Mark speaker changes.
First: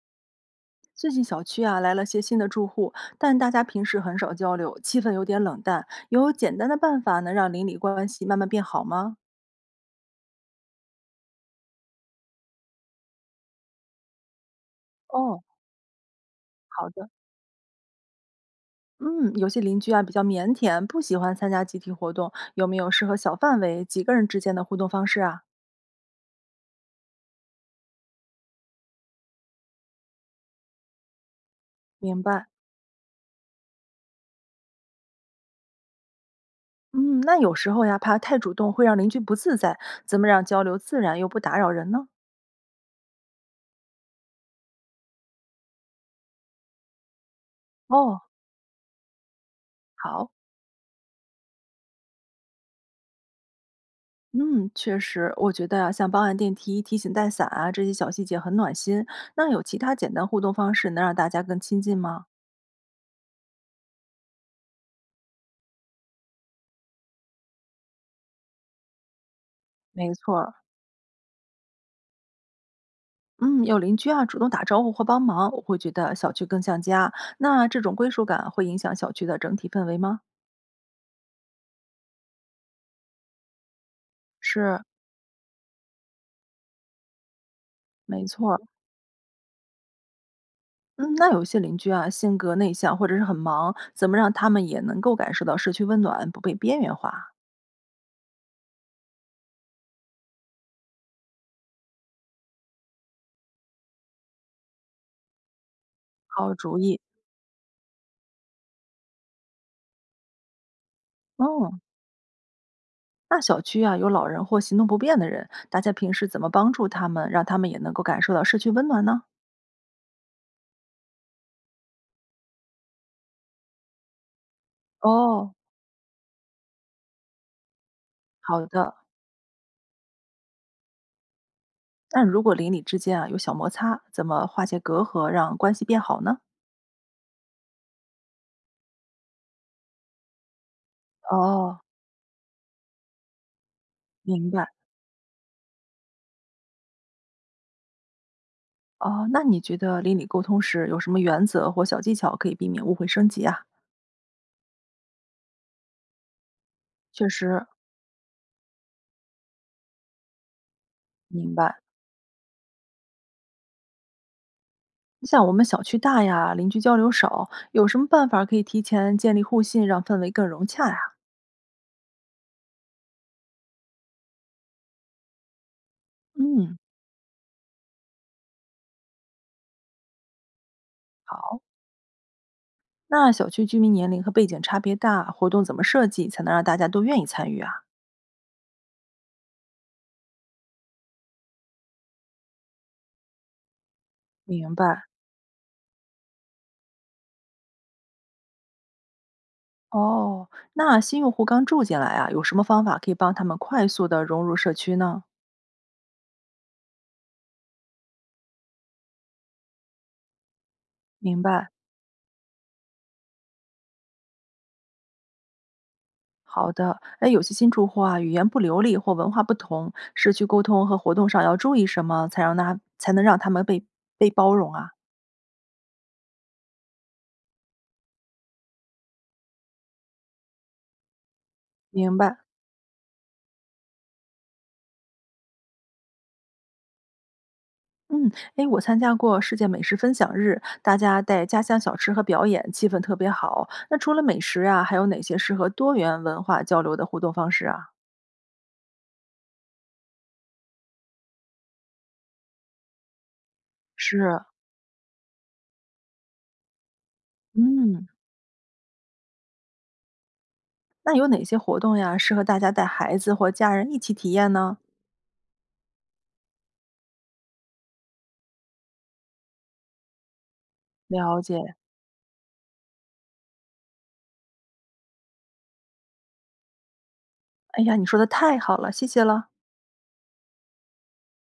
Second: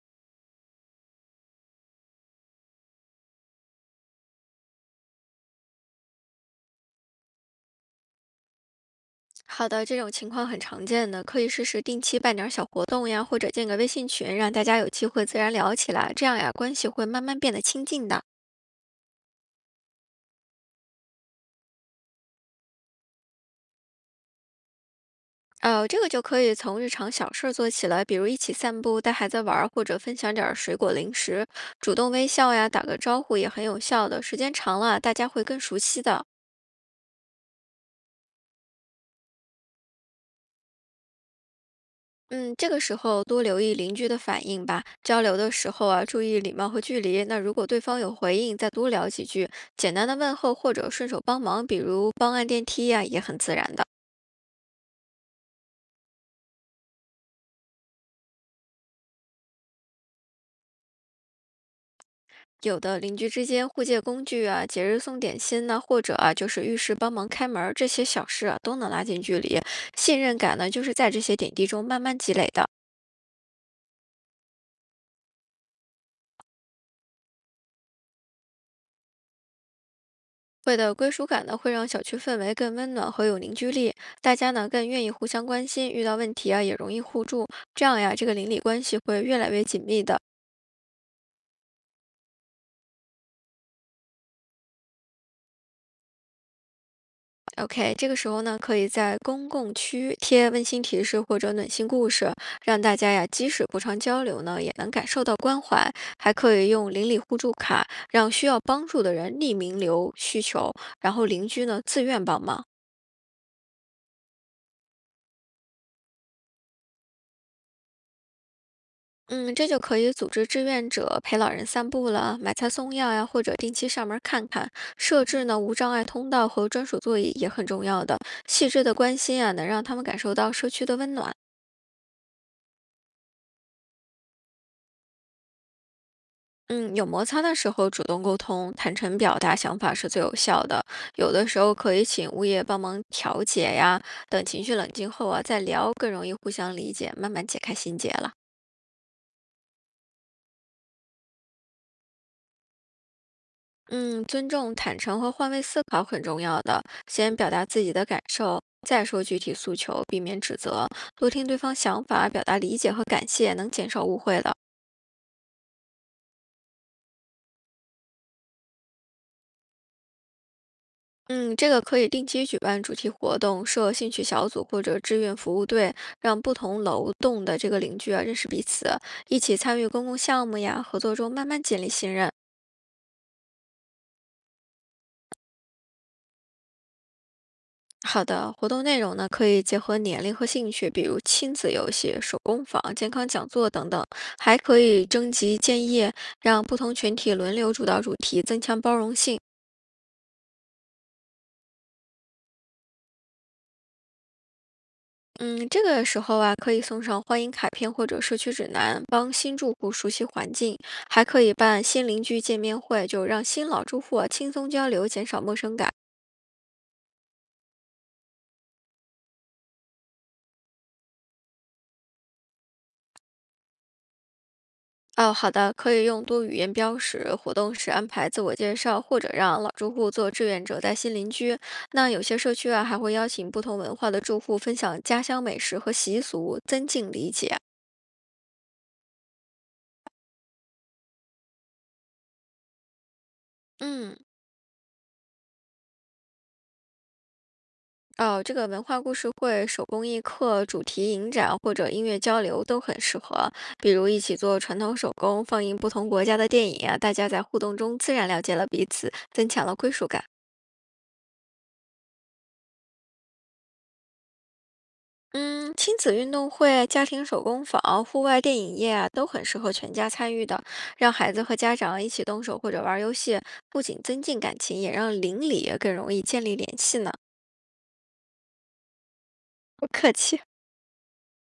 Speaker 1: 最近小区啊来了些新的住户，但大家平时很少交流，气氛有点冷淡。有简单的办法能让邻里关系慢慢变好吗？
Speaker 2: 好的，这种情况很常见的，可以试试定期办点儿小活动呀，或者建个微信群，让大家有机会自
Speaker 1: 哦，
Speaker 2: 然聊起来，这样呀，关系
Speaker 1: 好
Speaker 2: 会
Speaker 1: 的。
Speaker 2: 慢慢变得亲近的。
Speaker 1: 嗯，有些邻居啊比较腼腆，不喜欢参加集体活动，有没有适合小范围几个人之间的互动方式啊？
Speaker 2: 这个就可以从日常小事儿做起来，比如一起散步、带孩子玩儿，或者分享点儿水果零食，主动
Speaker 1: 明
Speaker 2: 微
Speaker 1: 白。
Speaker 2: 笑呀，打个招呼也很有效的。时间长了，大家会更熟悉的。
Speaker 1: 嗯，那有时候呀，怕太主动会让邻居不自在，怎么让交流自然又不打扰人呢？
Speaker 2: 嗯，这个时候多留意邻居的反应吧。交流的时候啊，注意礼貌和距离。那如果对方有
Speaker 1: 哦，
Speaker 2: 回应，再多聊几句，简单的
Speaker 1: 好。
Speaker 2: 问候或者顺手帮忙，比如帮按电梯呀、也很自然的。
Speaker 1: 嗯，确实，我觉得啊，像帮按电梯、提醒带伞啊这些小细节很暖心。那有其他简单互动方式能让大家更亲近吗？
Speaker 2: 有的邻居之间互借工具啊，节日送点心呐、或者啊就是遇事帮忙开门儿，这些小事啊都能拉近距离。
Speaker 1: 没
Speaker 2: 信
Speaker 1: 错
Speaker 2: 任
Speaker 1: 儿，
Speaker 2: 感呢，就是在这些点滴中慢慢积累的。
Speaker 1: 嗯，有邻居啊主动打招呼或帮忙，我会觉得小区更像家。那这种归属感会影响小区的整体氛围吗？
Speaker 2: 会的归属感呢，会让小区氛围更温暖和有凝聚力，大家呢
Speaker 1: 是，
Speaker 2: 更愿意互相关心，遇到问题啊也容易互助，这样呀，
Speaker 1: 没
Speaker 2: 这个邻
Speaker 1: 错
Speaker 2: 里
Speaker 1: 儿。
Speaker 2: 关系会越来越紧密的。
Speaker 1: 嗯，那有些邻居啊性格内向或者是很忙，怎么让他们也能够感受到社区温暖，不被边缘化？
Speaker 2: OK，这个时候呢，可以在公共区贴温馨提示或者暖心故事，让大家呀即使不常交流呢，也能感受到关怀。还
Speaker 1: 好
Speaker 2: 可以
Speaker 1: 主
Speaker 2: 用
Speaker 1: 意。
Speaker 2: 邻里互助卡，让需要帮助的人匿名留需求，然后邻居
Speaker 1: 嗯。
Speaker 2: 呢自愿帮忙。
Speaker 1: 那小区啊，有老人或行动不便的人，大家平时怎么帮助他们，让他们也能够感受到社区温暖呢？
Speaker 2: 嗯，这就可以组织志愿者陪老人散步了，买菜送药呀，或者定期上门看看。设置
Speaker 1: 哦，
Speaker 2: 呢无障碍通道和专属座椅也很重要的，
Speaker 1: 好
Speaker 2: 细致
Speaker 1: 的，
Speaker 2: 的关心啊，能让他们感受到社区的温暖。
Speaker 1: 那如果邻里之间啊有小摩擦，怎么化解隔阂，让关系变好呢？
Speaker 2: 嗯，有摩擦的时候主动沟通，坦诚表达想法是最有效的。有的时候
Speaker 1: 哦，
Speaker 2: 可以请物业帮忙调解呀，等
Speaker 1: 明
Speaker 2: 情
Speaker 1: 白
Speaker 2: 绪冷静后啊再聊，更容易互相理解，慢慢解开心结了。
Speaker 1: 哦，那你觉得邻里沟通时有什么原则或小技巧可以避免误会升级啊？
Speaker 2: 嗯，尊重、坦诚和换位思考很重要的。
Speaker 1: 确
Speaker 2: 先表
Speaker 1: 实，
Speaker 2: 达自己的感受，再说具体诉求，避免指责，多听
Speaker 1: 明
Speaker 2: 对方
Speaker 1: 白。
Speaker 2: 想法，表达理解和感谢，能减少误会的。
Speaker 1: 你像我们小区大呀，邻居交流少，有什么办法可以提前建立互信，让氛围更融洽呀？
Speaker 2: 嗯，这个可以定期举办主题活动，设兴趣小组或者志愿服务队，让不
Speaker 1: 嗯，
Speaker 2: 同楼栋的这个邻居啊认识彼此，一起参与公共项目呀，合作中慢
Speaker 1: 好。
Speaker 2: 慢建立信任。
Speaker 1: 那小区居民年龄和背景差别大，活动怎么设计才能让大家都愿意参与啊？
Speaker 2: 好的，活动内容呢可以结合年龄和兴趣，比如亲子游戏、手工坊、健康讲座等等，还
Speaker 1: 明
Speaker 2: 可
Speaker 1: 白。
Speaker 2: 以征集建议，让不同群体轮流主导主题，增强包容性。
Speaker 1: 哦，那新用户刚住进来啊，有什么方法可以帮他们快速的融入社区呢？
Speaker 2: 嗯，这个时候啊，可以送上欢迎卡片或者社区指南，帮新住户熟悉环境，还
Speaker 1: 明
Speaker 2: 可以
Speaker 1: 白，
Speaker 2: 办新邻居见面会，就让新老住户啊轻松交流，减少陌生感。
Speaker 1: 好的，哎，有些新住户啊，语言不流利或文化不同，社区沟通和活动上要注意什么，才能让他们被包容啊？
Speaker 2: 哦，好的，可以用多语言标识，活动时安排自我介绍，或者让老住户做志愿者带新邻居。那
Speaker 1: 明
Speaker 2: 有
Speaker 1: 白。
Speaker 2: 些社区啊，还会邀请不同文化的住户分享家乡美食和习俗，增进理解。
Speaker 1: 嗯，诶，我参加过世界美食分享日，大家带家乡小吃和表演，气氛特别好。那除
Speaker 2: 嗯，
Speaker 1: 了美食啊，还有哪些适合多元文化交流的互动方式啊？
Speaker 2: 哦，这个文化故事会、手工艺课、主题影展或者音乐交流都很适合。比如一起
Speaker 1: 是，
Speaker 2: 做传统手工，放映不同国家的电影啊，大家在互动中
Speaker 1: 嗯，
Speaker 2: 自然了解了彼此，增强了归属感。
Speaker 1: 那有哪些活动呀，适合大家带孩子或家人一起体验呢？
Speaker 2: 嗯，亲子运动会、家庭手工坊、户外电影夜啊，都很适合全家参与的。让孩
Speaker 1: 了
Speaker 2: 子和家
Speaker 1: 解。
Speaker 2: 长一起动手或者玩儿游戏，不仅增进感情，也让邻里也更容易建立联系呢。
Speaker 1: 哎呀，你说的太好了，谢谢了。
Speaker 2: 不客气。